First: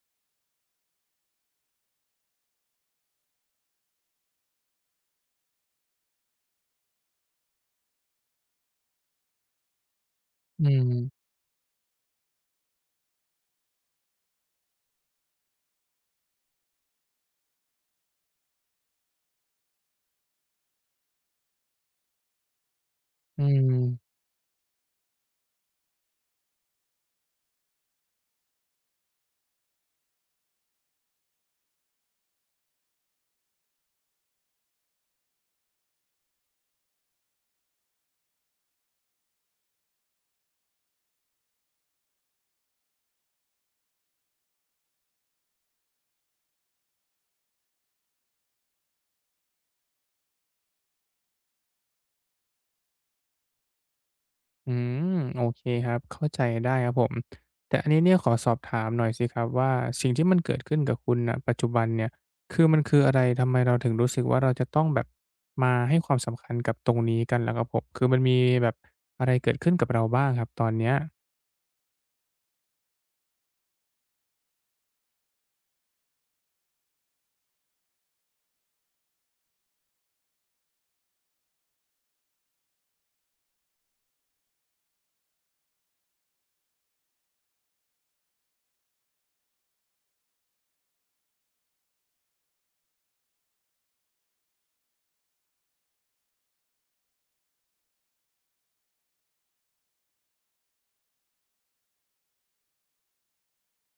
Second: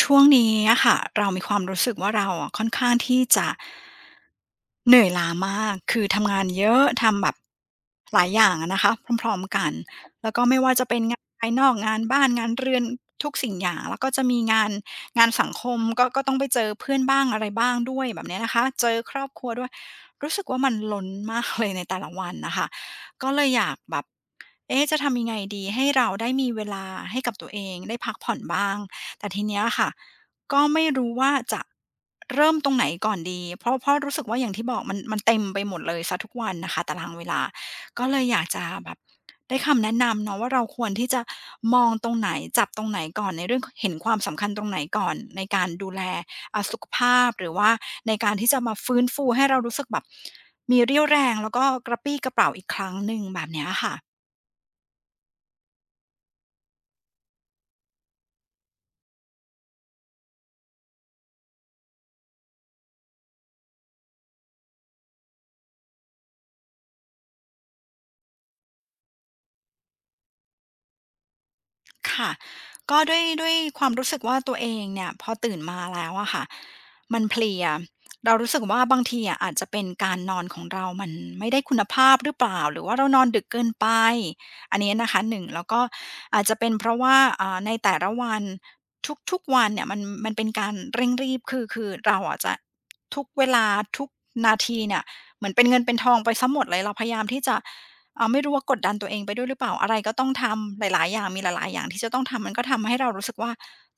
ช่วงนี้อะค่ะเรามีความรู้สึกว่าเราอะค่อนข้างที่จะเหนื่อยล้ามากคือทำงานเยอะทำแบบหลายอย่างอะนะคะพร้อมๆกันแล้วก็ไม่อืว่าจะเป็นงานมภายนอกงานบ้านงานเรือนทุกสิ่งอย่างแล้วก็จะมีงานงานสังคมก็ก็ต้องไปเจอเพื่อนบ้างอะไรบ้างด้วยแบบเนี้ยนะคะเจอครอบครัวด้วยรู้สึกว่ามันล้นมากเลยใน แต่ละวันน่ะค่ะก็เลอืยอมยากแบบเอ๊ะจะทำยังไงดีให้เราได้มีเวลาให้กับตัวเองได้พักผ่อนบ้าง แต่ทีเนี้ยค่ะก็ไม่รู้ว่าจะเริ่มตรงไหนก่อนดีเพราะรู้สึกว่าอย่างที่บอกมันเต็มไปหมดเลยเสียทุกวันนะคะตารางเวลาก็เลยอยากจะแบบได้คำแนะนำเนาะว่าเราควรที่จะมองตรงไหนจับตรงไหนก่อนในเรื่องเห็นความสำคัญตรงไหนก่อนในการดูแลสุขภาพหรือว่าในการที่จะมาฟื้นฟูให้เรารู้สึกแบบมีเรี่ยวแรงแล้วก็กระปรี้กระเปร่าอีกครั้งหนึ่งแบบเนี้ยค่ะ อืมโอเคครับ เข้าใจได้ครับผมแต่อันนี้เนี่ยขอสอบถามหน่อยสิครับว่าสิ่งที่มันเกิดขึ้นกับคุณณปัจจุบันเนี่ยคือมันคืออะไรทำไมเราถึงรู้สึกว่าเราจะต้องแบบมาให้ความสำคัญกับตรงนี้กันล่ะครับผมคือมันมีแบบอะไรเกิดขึ้นกับเราบ้างครับตอนเนี้ยค่ะก็ด้วยความรู้สึกว่าตัวเองเนี่ยพอตื่นมาแล้วอะค่ะมันเพลียเรารู้สึกว่าบางทีอะอาจจะเป็นการนอนของเรามันไม่ได้คุณภาพหรือเปล่าหรือว่าเรานอนดึกเกินไปอันนี้นะคะ1แล้วก็อาจจะเป็นเพราะว่าในแต่ละวันทุกๆวันเนี่ยมันมันเป็นการเร่งรีบคือคือเราอาจจะทุกเวลาทุกนาทีเนี่ยเหมือนเป็นเงินเป็นทองไปเสหมดเลยเราพยายามที่จะ ไม่รู้ว่ากดดันตัวเองไปด้วยหรือเปล่าอะไรก็ต้องทำหลายๆอย่างมีหลายๆอย่างที่จะต้องทำมันก็ทำให้เรารู้สึกว่า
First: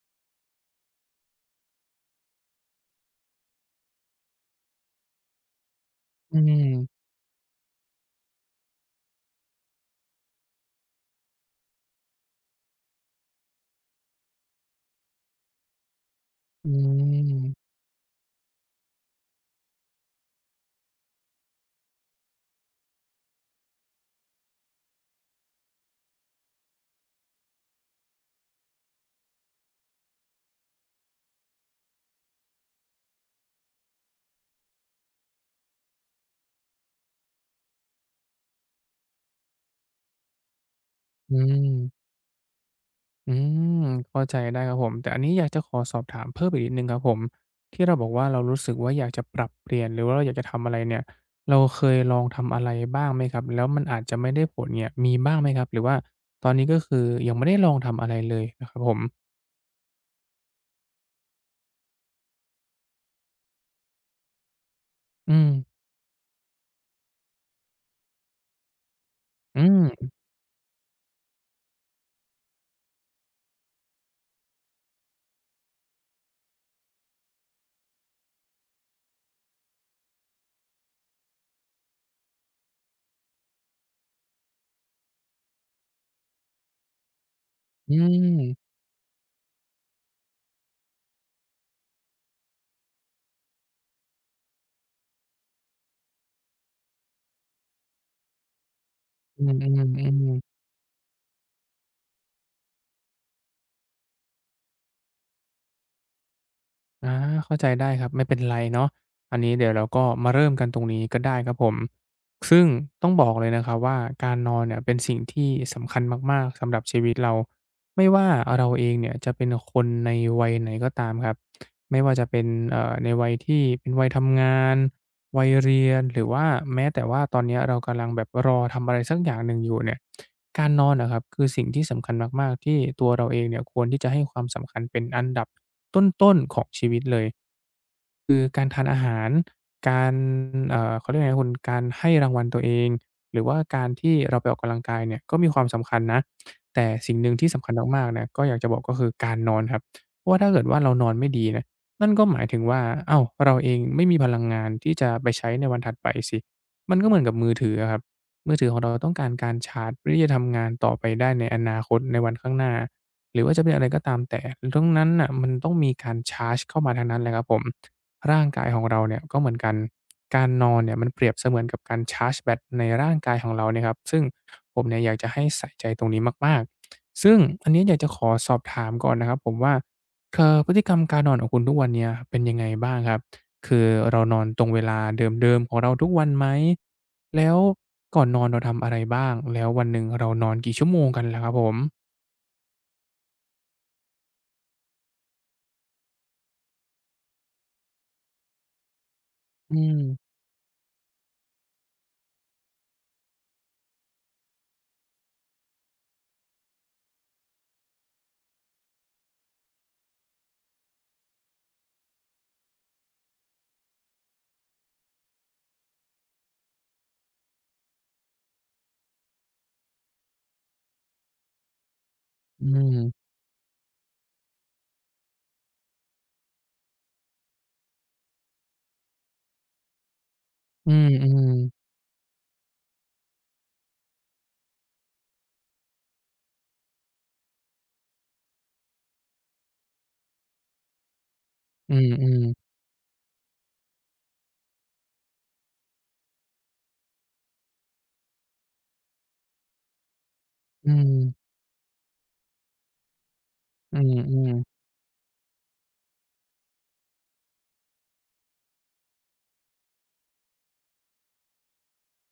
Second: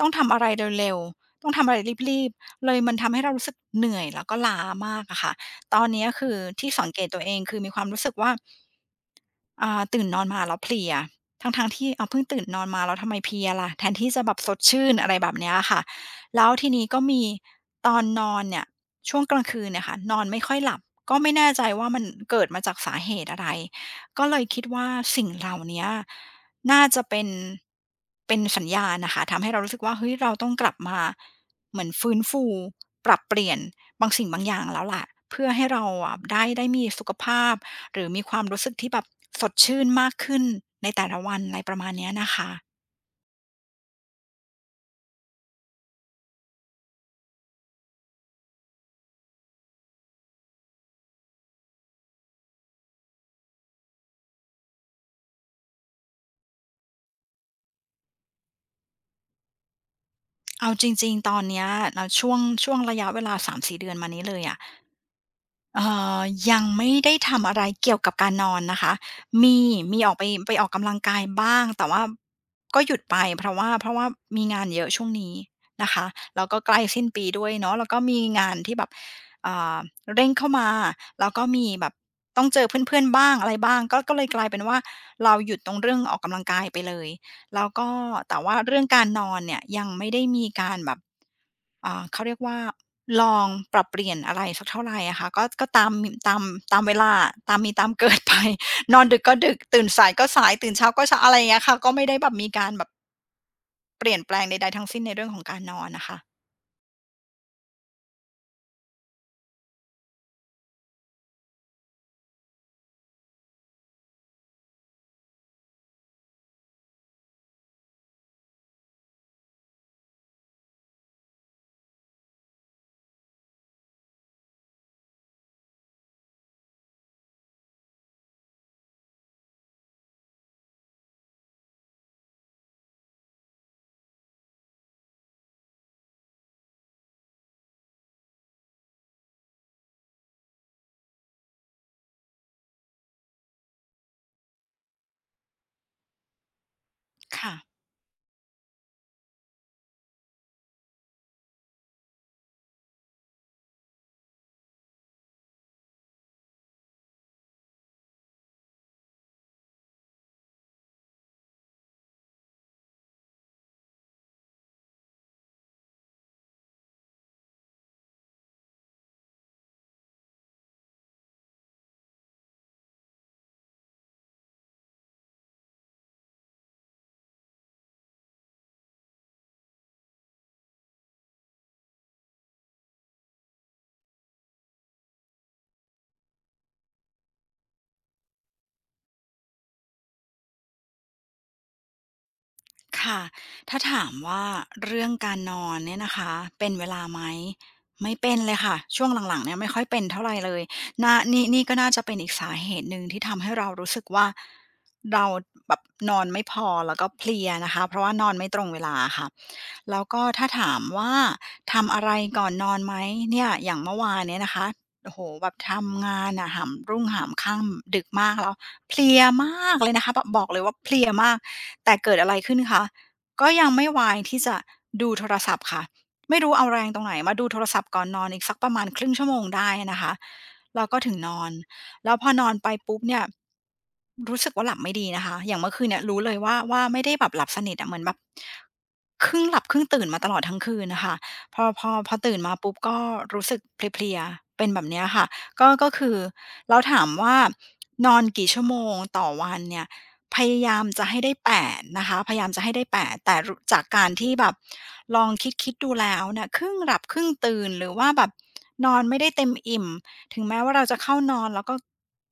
ต้องทำอะไรเร็วๆต้องทำอะไรรีบๆเลยมันทำให้เรารู้สึกเหนื่อยแล้วก็ล้ามากอะค่ะตอนเนี้ยคือือมที่สังเกตตัวเองคือมีความรู้สึกว่า ตื่นนอนมาแล้วเพลียทั้งๆที่อ้าวเพิ่งตื่นนอนมาแล้วทำไมเพลียล่ะแทนที่จะแบบสดชื่นอะไรแบบเนี้ยค่ะแล้วอืทีนี้ก็มีมตอนนอนเนี่ยช่วงกลางคืนเนี่ยค่ะนอนไม่ค่อยหลับก็ไม่แน่ใจว่ามันเกิดมาจากสาเหตุอะไรก็เลยคิดว่าสิ่งเหล่าเนี้ยน่าจะเป็นเป็นสัญญาณน่ะค่ะทำให้เรารู้สึกว่าเฮ้ยเราต้องกลับมา เหมือนฟื้นฟูปรับเปลี่ยนบางสิ่งบางอย่างแล้วล่ะเพื่อให้เราอะได้ได้มีสุขภาพหรือมีความรู้สึกที่แบบสดชื่นมากขึ้นในแต่ละอืวันอะไรประมาณม เนี้ยนะคะอืมเข้าใจได้ครับผม แต่อันนี้อยากจะขอสอบถามเพิ่มอีกนิดหนึ่งครับผม ที่เราบอกว่าเรารู้สึกว่าอยากจะปรับเปลี่ยนหรือว่าเราอยากจะทำอะไรเนี่ยเราเคยลองทำอะไรบ้างไหมครับแล้วมันอาจจะไม่ได้ผลเนี่ยมีบ้างไหมครับหรือว่าตอนนี้ก็คือยังไม่ได้ลองทำอะไรเลยนะครับผม เอาจริงๆตอนเนี้ยแล้วช่วงระยะเวลา3-4เดือนมานี้เลยอะ อืมเอ่อยังไม่ได้ทำอะไรเกี่ยวกับการนอนนะคะ มีอืมมีออกไปออกกำลังกายบ้างแต่ว่าก็หยุดไปเพราะว่ามีงานเยอะช่วงนี้นะคะแล้วก็ใกล้สิ้นปีด้วยเนาะแล้วก็มีงานที่แบบอ่าเร่งเข้ามาแล้วก็มีแบบต้องเจอเพื่อนๆบ้างอะไรบ้างก็ก็เลยกลายเป็นว่าเราหยุดตรงเรื่องออกกำลังกายไปเลยแล้วก็อืแต่มว่าเรื่องการนอนเนี่ยยังไม่ได้มีการแบบ เขาเรียกว่าลองปรับเปลี่ยนอะไรสักเท่าไหรอะค่ะก็ก็ตามตามเวลาตามมีตามเกิดไป นอนดึกก็อืดึกตื่นสายก็อๆสายๆ ตื่นเช้าก็เช้าอะไรอย่างเงี้ยค่ะก็ไม่ได้แบบมีการแบบเปลี่ยนแปลงใดๆทั้งสิ้นในเรื่องของการนอนนะคะอาเข้าใจได้ครับไม่เป็นไรเนาะอันนี้เดี๋ยวเราก็มาเริ่มกันตรงนี้ก็ได้ครับผมซึ่งต้องบอกเลยนะครับว่าการนอนเนี่ยเป็นสิ่งที่สำคัญมากๆสำหรับชีวิตเราไม่ว่าเราเองเนี่ยจะเป็นคนในวัยไหนก็ตามครับไม่ว่าจะเป็นในวัยที่เป็นวัยทำงานวัยเรียนหรือว่าแม้แต่ว่าตอนเนี้ยเรากำลังแบบรอทำอะไรสักอย่างหนึ่งอยู่เนี่ย การนอนนะครับคือสิ่งที่สำคัญมากๆที่ตัวเราเองเนี่ยควรที่จะให้ความสำคัญเป็นอันดับต้นๆของชีวิตเลย คือการทานอาหารการเขาเรียกไงนะคุณการให้รางวัลตัวเองหรือว่าการที่เราไปออกกำลังกายเนี่ยก็มีความสำคัญนะแต่สิ่งหนึ่งที่สำคัญค่ะ มากๆนะก็อยากจะบอกก็คือการนอนครับเพราะว่าถ้าเกิดว่าเรานอนไม่ดีนะนั่นก็หมายถึงว่าอ้าวเราเองไม่มีพลังงานที่จะไปใช้ในวันถัดไปสิมันก็เหมือนกับมือถืออะครับมือถือของเราต้องการการชาร์จเพื่อที่จะทำงานต่อไปได้ในอนาคตในวันข้างหน้าหรือว่าจะเป็นอะไรก็ตามแต่ทั้งนั้นน่ะมันต้องมีการชาร์จเข้ามาทั้งนั้นเลยครับผม ร่างกายของเราเนี่ยก็เหมือนกันการนอนเนี่ยมันเปรียบเสมือนกับการชาร์จแบตในร่างกายของเราเนี่ยครับซึ่งผมเนี่ยอยากจะให้ใส่ใจตรงนี้มากๆซึ่งอันนี้อยากจะขอสอบถามก่อนนะครับผมว่าคือพฤติกรรมการนอนของคุณทุกวันเนี้ยเป็นยังไงบ้างครับคือเรานอนตรงเวลาเดิมๆของเราทุกวันไหมแล้วก่อนนอนเราทำอะไรบ้างแล้ววันหนึ่งเรานอนกี่ชั่วโมงกันล่ะครับผมค่ะถ้าถามว่าเรื่องการนอนเนี่ยนะคะเป็นเวลาไหมไม่เป็นเลยค่ะช่วงหลังๆเนี่ยไม่อืค่อยเป็นเท่าไรมเลยน่านี่ก็น่าจะเป็นอีกสาเหตุหนึ่งที่ทำให้เรารู้สึกว่าเราแบบนอนไม่พอแล้วก็เพลียนะคะเพราะว่านอนไม่ตรงเวลาอะค่ะแล้วก็ถ้าถามว่าทำอะไรก่อนนอนไหมเนี่ยอย่างเมื่อวานเนี่ยนะคะโอ้โฮแบบทำงานอะหามรุ่งหามค่ำดึกมากแล้ว เพลียมากเลยนะคะแบบบอกเลยว่าเพลียมากแต่เกิดอะไรขึ้นอืคะมก็ยังไม่ไวายที่จะดูโทรศัพท์ค่ะไม่รู้เอาแรงตรงไหนมาดูโทรศัพท์ก่อนนอนอีกสักประมาณครึ่งชั่วโมงได้นะคะแล้วอืก็ถึงนอมนๆแล้วพอนอนไปปุ๊บเนี่ยรู้สึกว่าหลับไม่ดีนะคะอย่างเมื่อคืนเนี่ยรู้เลยว่าไม่ได้แบบหลับสนิทอะเหมือนแบบครึ่งหลับครึ่งตื่นมาตลอดทั้งคืนน่ะค่ะพอพออืพอตื่นมมาปุ๊บๆก็รู้สึกเพลียๆเป็นแบบเนี้ยค่ะ ก็คือเราถามว่านอนกี่ชั่วโมงต่อวันเนี่ยพยายามอืจะให้ได้มแปดนะคะพยายามจะให้ได้แปดแต่รจากๆอืการที่แบบมลองคิดๆดูแล้วเนี่ยครึ่งหลับครึ่งตื่นหรือว่าแบบนอนไม่ได้เต็มอิ่มถึงแม้ว่าเราจะเข้านอนแล้วก็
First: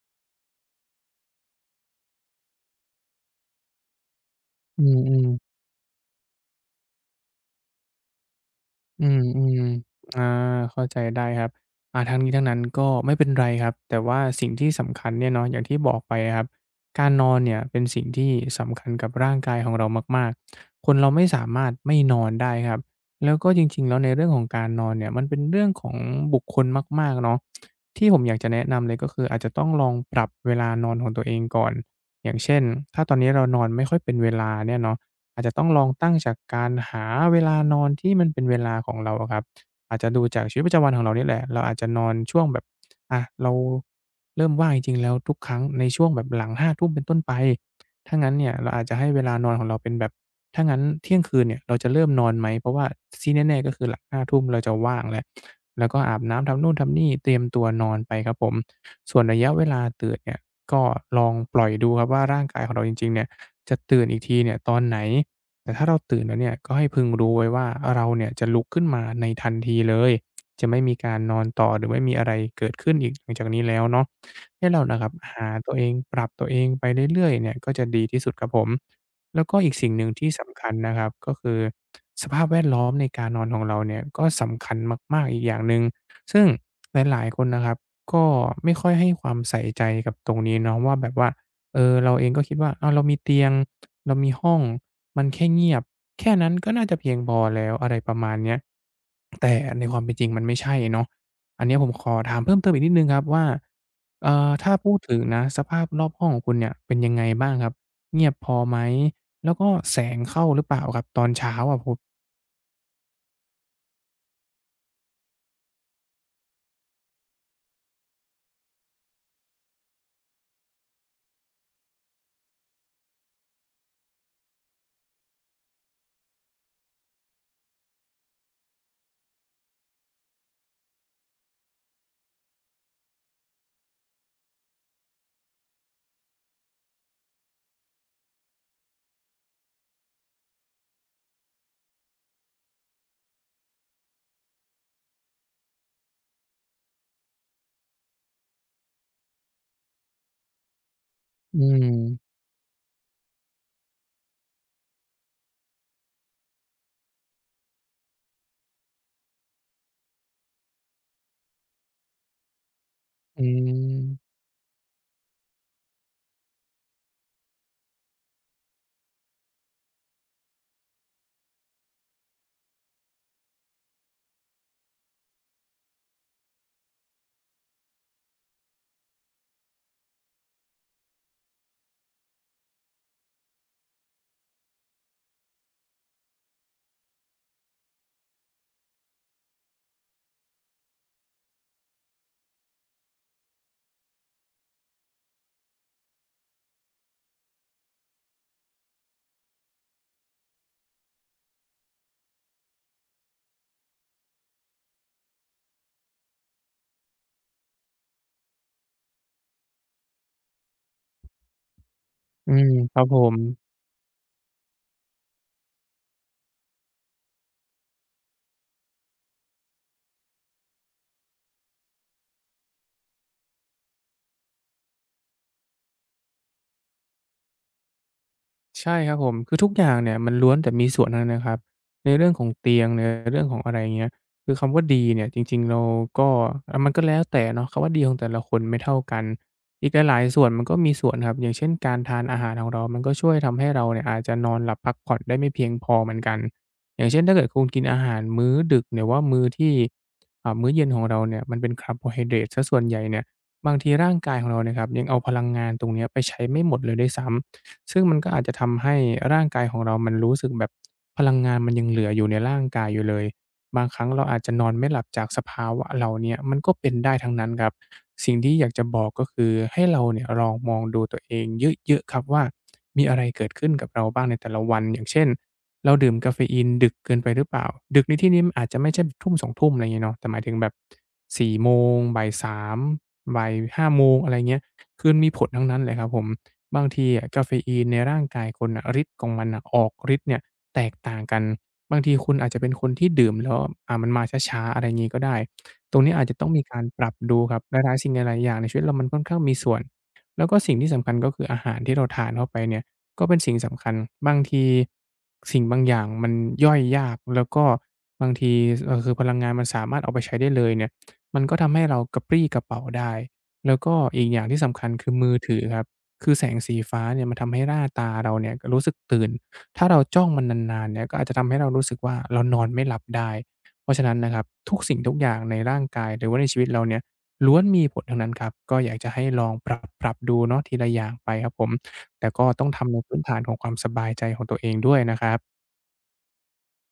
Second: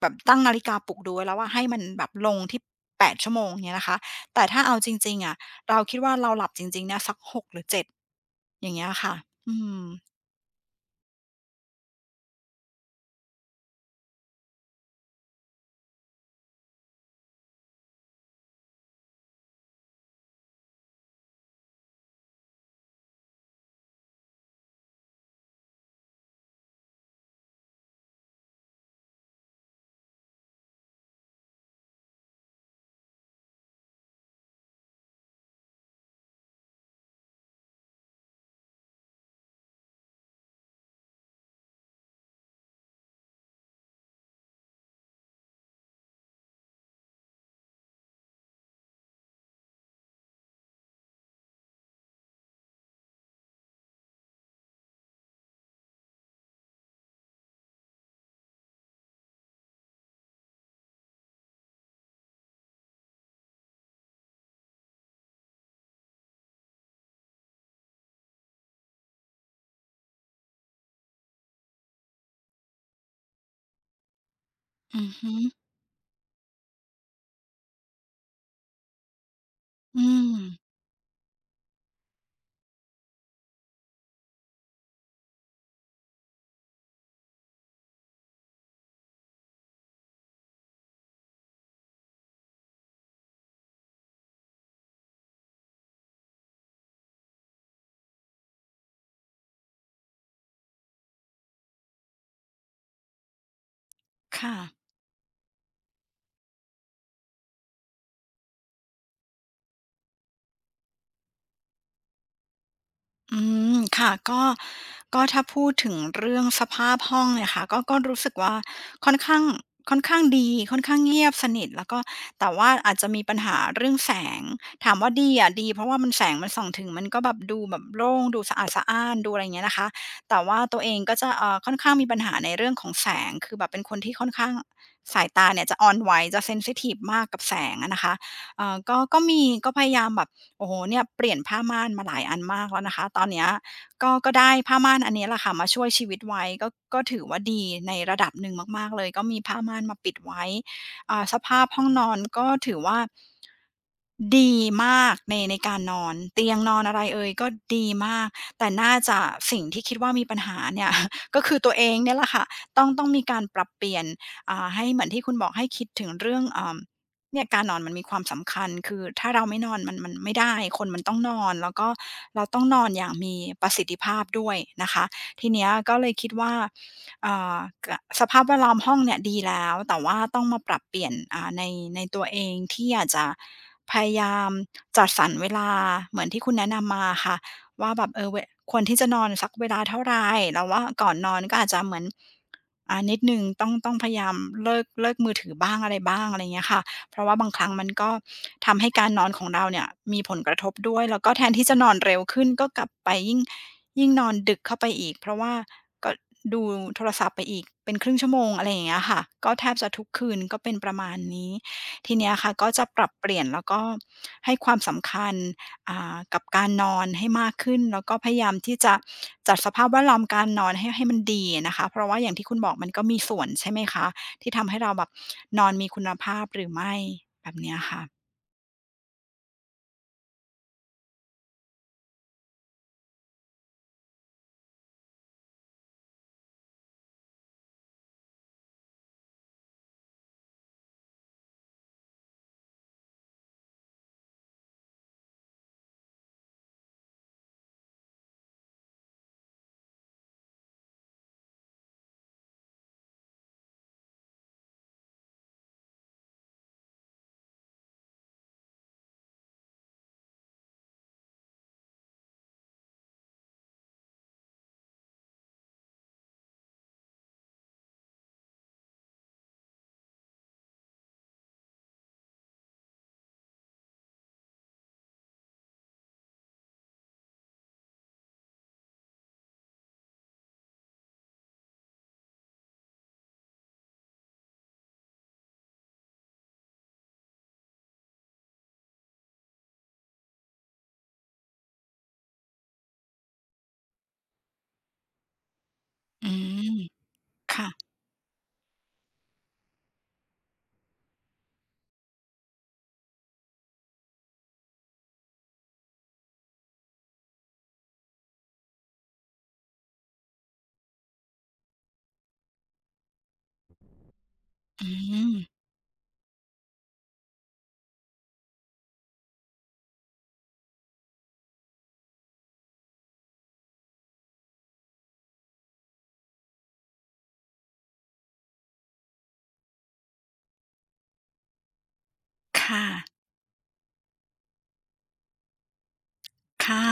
แบบตั้งนาฬิกาปลุกดูไว้แล้วว่าให้มันแบบลงที่แปดชั่วโมงเงี้ยนะคะแต่ถ้าเอาๆอืจริงๆม อะเราคิดว่าเราหลับจริงๆเนี่ยสัก6หรือ7อย่างเงี้ยอืค่ะมอือืมมอาเข้าใจได้ครับอ่าทั้งนี้ทั้งนั้นก็ไม่เป็นไรครับแต่ว่าสิ่งที่สำคัญเนี่ยเนาะอย่างที่บอกไปครับการนอนเนี่ยเป็นสิ่งที่สำคัญกับร่างกายของเรามากๆคนเราไม่สามารถไม่นอนได้ครับแล้วก็จริงๆแล้วในเรื่องของการนอนเนี่ยมันเป็นเรื่องของบุคคลมากๆเนาะที่ผมอยากจะแนะนำเลยก็คืออาจจะต้องลองปรับเวลานอนของตัวเองก่อนอย่างเช่นถ้าตอนนี้เรานอนไม่ค่อยเป็นเวลาเนี่ยเนาะ อาจจะต้องลองตั้งจากการหาเวลานอนที่มันเป็นเวลาของเราอะครับอาจจะดูจากชีวิตประจำวันของเรานี่แหละเราอาจจะนอนช่วงแบบอะเราเริ่มว่างจริงๆแล้วทุกครั้งในช่วงแบบหลังห้าทุ่มเป็นต้นไปถ้างั้นเนี่ยเราอาจจะให้เวลานอนของเราเป็นแบบถ้างั้นเที่ยงคืนเนี่ยเราจะเริ่มนอนไหมเพราะว่าที่แน่ๆก็คือหลังห้าทุ่มเราจะว่างแล้วแล้วก็อาบน้ำทำนู่นทำนี่เตรียมตัวนอนไปครับผมส่วนระยะเวลาตื่นเนี่ยก็ลองปล่อยดูครับว่าร่างกายของเราจริงๆเนี่ยจะตื่นอีกทีเนี่ยตอนไหน แต่ถ้าเราตื่นแล้วเนี่ยก็ให้พึงรู้ไว้ว่าเราเนี่ยจะลุกขึ้นมาในทันทีเลยจะไม่มีการนอนต่อหรือไม่มีอะไรเกิดขึ้นอีกหลังจากนี้แล้วเนาะให้เรานะคอืรัอบฮึหาตัวเองปรับตัวเองไปเรื่อยๆเนี่ยก็จะดีที่สุดครับผมแล้วก็อีกสิ่งหอืนึ่งมที่สำคัญนะครับก็คือสภาพแวดล้อมในการนอนของเราเนี่ยก็สำคัญมากๆอีกอย่างหนึ่งซึ่งหลายๆคนนะครับก็ไม่ค่อยให้ความใส่ใจกับตรงนี้เนาะว่าแบบว่าเออเราเองก็คิดว่าอ้าวเรามีเตียงเรามีห้อง มันแค่เงียบแค่นั้นก็น่าจะเพียงพอแล้วอะไรประมาณเนี้ยแต่ในความเป็นจริงมันไม่ใช่เนาะอันเนี้ยผมขอถามเพิ่มเติมอีกนิดหนึ่งครับว่าค่ะ ถ้าพูดถึงนะสภาพรอบห้องของคุณเนี่ยเป็นยังไงบ้างครับเงียบพอไหมแล้วก็แสงเข้าหรือเปล่าครับตอนเช้าอะผมอืมค่ะก็ถ้าพูดถึงเรื่องสภาพห้องเนี่ยค่ะก็รู้สึกว่าค่อนข้างค่อนข้างดีค่อนข้างเงียบสนิทแล้วก็แต่ว่าอาจจะมีปัญหาเรื่องแสงถามว่าดีอะดีเพราะว่ามันแสงมันส่องถึงมันก็แบบดูแบบโล่งดูสะอาดสะอ้านดูอะไรอย่างเงี้ยนะคะแต่ว่าตัวเองก็จะค่อนข้างมีปัญหาในเรื่องของแสงคือแบบเป็นคนที่ค่อนข้างสายตาเนี่ยจะอ่อนไหวจะเซนซิทิฟมากกับแสงอะนะคะก็มีก็พยายามแบบ โอ้โหเนี่ยเปลี่ยนผ้าม่านมาหลายอันมากแล้วนะคะ ตอนเนี้ยก็ได้ผ้าม่านอันนี้แหละค่ะมาช่วยชีวิตไว้ก็ถือว่าดีในระดับหนึ่งมากๆเลยก็มีผ้าม่านมาปิดไว้สอืภาพห้มองนอนก็ถือว่า ดีมากในการนอนเตียงนอนอะไรเอยก็ดีมากแต่น่าจะสิ่งที่คิดว่ามีปัญหาเนี่ย ก็คือตัวเองเนี่ยแหละค่ะต้องมีการอืปรับเปลี่ยนมให้เหมือนที่คุณบอกให้คิดถึงเรื่องเนี่ยการนอนมันมีความสำคัญคือถ้าเราไม่นอนมันไม่ได้คนมันต้องนอนแล้วก็เราต้องนอนอย่างมีประสิทธิภาพด้วยนะคะทีเนี้ยก็เลยคิดว่าอ่ากะสภาพแวดล้อมห้องเนี่ยดีแล้วแต่ว่าต้องมาปรับเปลี่ยนในตัวเองที่อาจจะ พยายามจัดสรรเวลาเหมือนที่คุณแนะนำมาค่ะว่าแบบเออเวควรที่จะนอนสักเวลาเท่าไรแล้วว่าก่อนนอนก็อาจจะเหมือนนิดหนึ่งต้องพยายามเลิกมือถือบ้างอะไรบ้างอะไรอย่างเงี้ยค่ะเพราะว่าบางครั้งมันก็ทำให้การนอนของเราเนี่ยมีผลกระทบด้วยแล้วก็แทนที่จะนอนเร็วขึ้นก็กลับไปยิ่งนอนดึกเข้าไปอีกเพราะว่าก็ดูโทรศัพท์ไปอีกเป็นครึ่งชั่วโมงอะไรอย่างเงี้ยค่ะก็แทบจะทุกคืนก็เป็นประมาณนี้ ทีเนี้ยอืค่ะก็มจะคปรับรับผเปม ลี่ยนแล้วก็ให้ความสำคัญกับการนอนให้มากขึ้นแล้วก็พยายามที่จะจัดสภาพแวดล้อมการนอนให้มันดีนะคะเพราะว่าอย่างที่คุณบอกมันก็มีส่วนใช่ไหมคะที่ทำให้เราแบบนอนมีคุณภาพหรือไม่แบบเนี้ยค่ะใช่ครับผมคือทุกอย่างเนี่ยมันล้วนแต่มีส่วนทั้งนั้นนะครับในเรื่องของเตียงในเรื่องของอะไรเงี้ยคือคำว่าดีเนี่ยจริงๆเราก็อามันก็แล้วแต่เนาะคำว่าดีของแต่ละคนไม่เท่ากันอีกหลายๆส่วนมันก็มีส่วนครับอย่างเช่นการทานอาหารของเรามันก็ช่วยทำให้เราเนี่ยอาจจะนอนหลับพักผ่อนได้ไม่เพียงพอเหมือนกันอย่างเช่นถ้าเกิดคุณกินอาหารมื้อดึกหรือว่ามื้อที่มื้อเย็นของเราเนี่ยมันเป็นคาร์โบไฮเดรตเสียส่วนใหญ่เนี่ยบางทีร่างกายของเราเนี่ยครับยังเอาพลังงานตรงเนี้ยไปใช้ไม่หมดเลยด้วยซ้ำ ซึ่งมันก็อาจจะทำให้ร่างกายของเรามันรู้สึกแบบพลังงานมันยังเหลืออยู่ในร่างกายอยู่เลยบางครั้งเราอาจจะนอนไม่หลับจากสภาวะเหล่าเนี้ยมันก็เป็นได้ทั้งนั้นครับสิ่งที่อยากจะบอกก็คือให้เราเนี่ยลองมองดูตัวเองเยอะๆครับว่ามีอะไรเกิดขึ้นกับเราบ้างในแต่ละวันอย่างเช่นเราดื่มกาเฟอีนดึกเกินไปหรือเปล่าดึกในที่นี้มันอาจจะไม่ใช่ทุ่มสองทุ่มอะไรอย่างงี้เนาะแต่หมายถึงแบบสี่โมงบ่ายสามบ่ายห้าโมงอะไรเงี้ยคือมันมีผลทั้งนั้นเลยครับผม บางทีอะกาเฟอีนในร่างกายคนน่ะฤทธิ์ของมันน่ะออกฤทธิ์เนี่ยแตกต่างกันบางทีคุณอาจจะเป็นคนที่ดื่มแล้วมันมาช้าๆอะไรงี้ก็ได้ตรงนี้อาจอืจะต้องมีมการปรับดูครับค่ะหลายๆสิ่งหลายๆอย่างในชีวิตเรามันค่อนข้างมีส่วนแล้วก็สิ่งที่สำคัญก็คืออาหารที่เราทานเข้าไปเนี่ยก็เป็นสิ่งสำคัญบางทีสิ่งบางอย่างมันย่อยยากแล้วก็บางทีคือพลังงานมันสามารถเอาไปใช้ได้เลยเนี่ยมันก็ทำให้เรากระปรี้กระเปร่าได้แล้วก็อีกอย่างที่สำคัอืญคือมืมอถือครับ คือแสงสีฟ้าเนี่ยมันทำให้ร่าตาเราเนี่ยรู้สึกตื่น ถ้าเราจ้องมันนานๆเนี่ยก็อาจจะทำให้เรารู้สึกว่าเรานอนไม่หลับได้เพราะฉะนั้นนะครับทุกสิ่งทุกอย่างในร่างกายหรือว่าในชีวิตเราเนี่ยล้วนมีผลทั้งนั้นครับก็อยากจะให้ลองปรับดูเนาะทีละอย่างไปครับผมแต่ก็ต้องค่ะ ทำในพื้นฐานของความสบายใจของตัวเองด้วยนะครับค่ะ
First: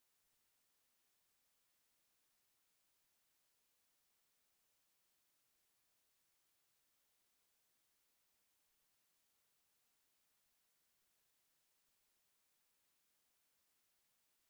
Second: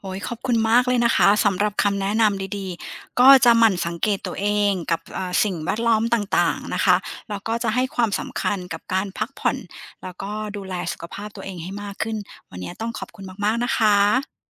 โอ้ยขอบคุณมากเลยนะคะสำหรับคำแนะนำดีๆก็จะหมั่นสังเกตตัวเองกับสิ่งแวดล้อมต่างๆนะคะแล้วก็จะให้ความสำคัญกับการพักผ่อนแล้วก็ดูแลสุขภาพตัวเองให้มากขึ้นวันนี้ต้องขอบคุณมากๆนะคะ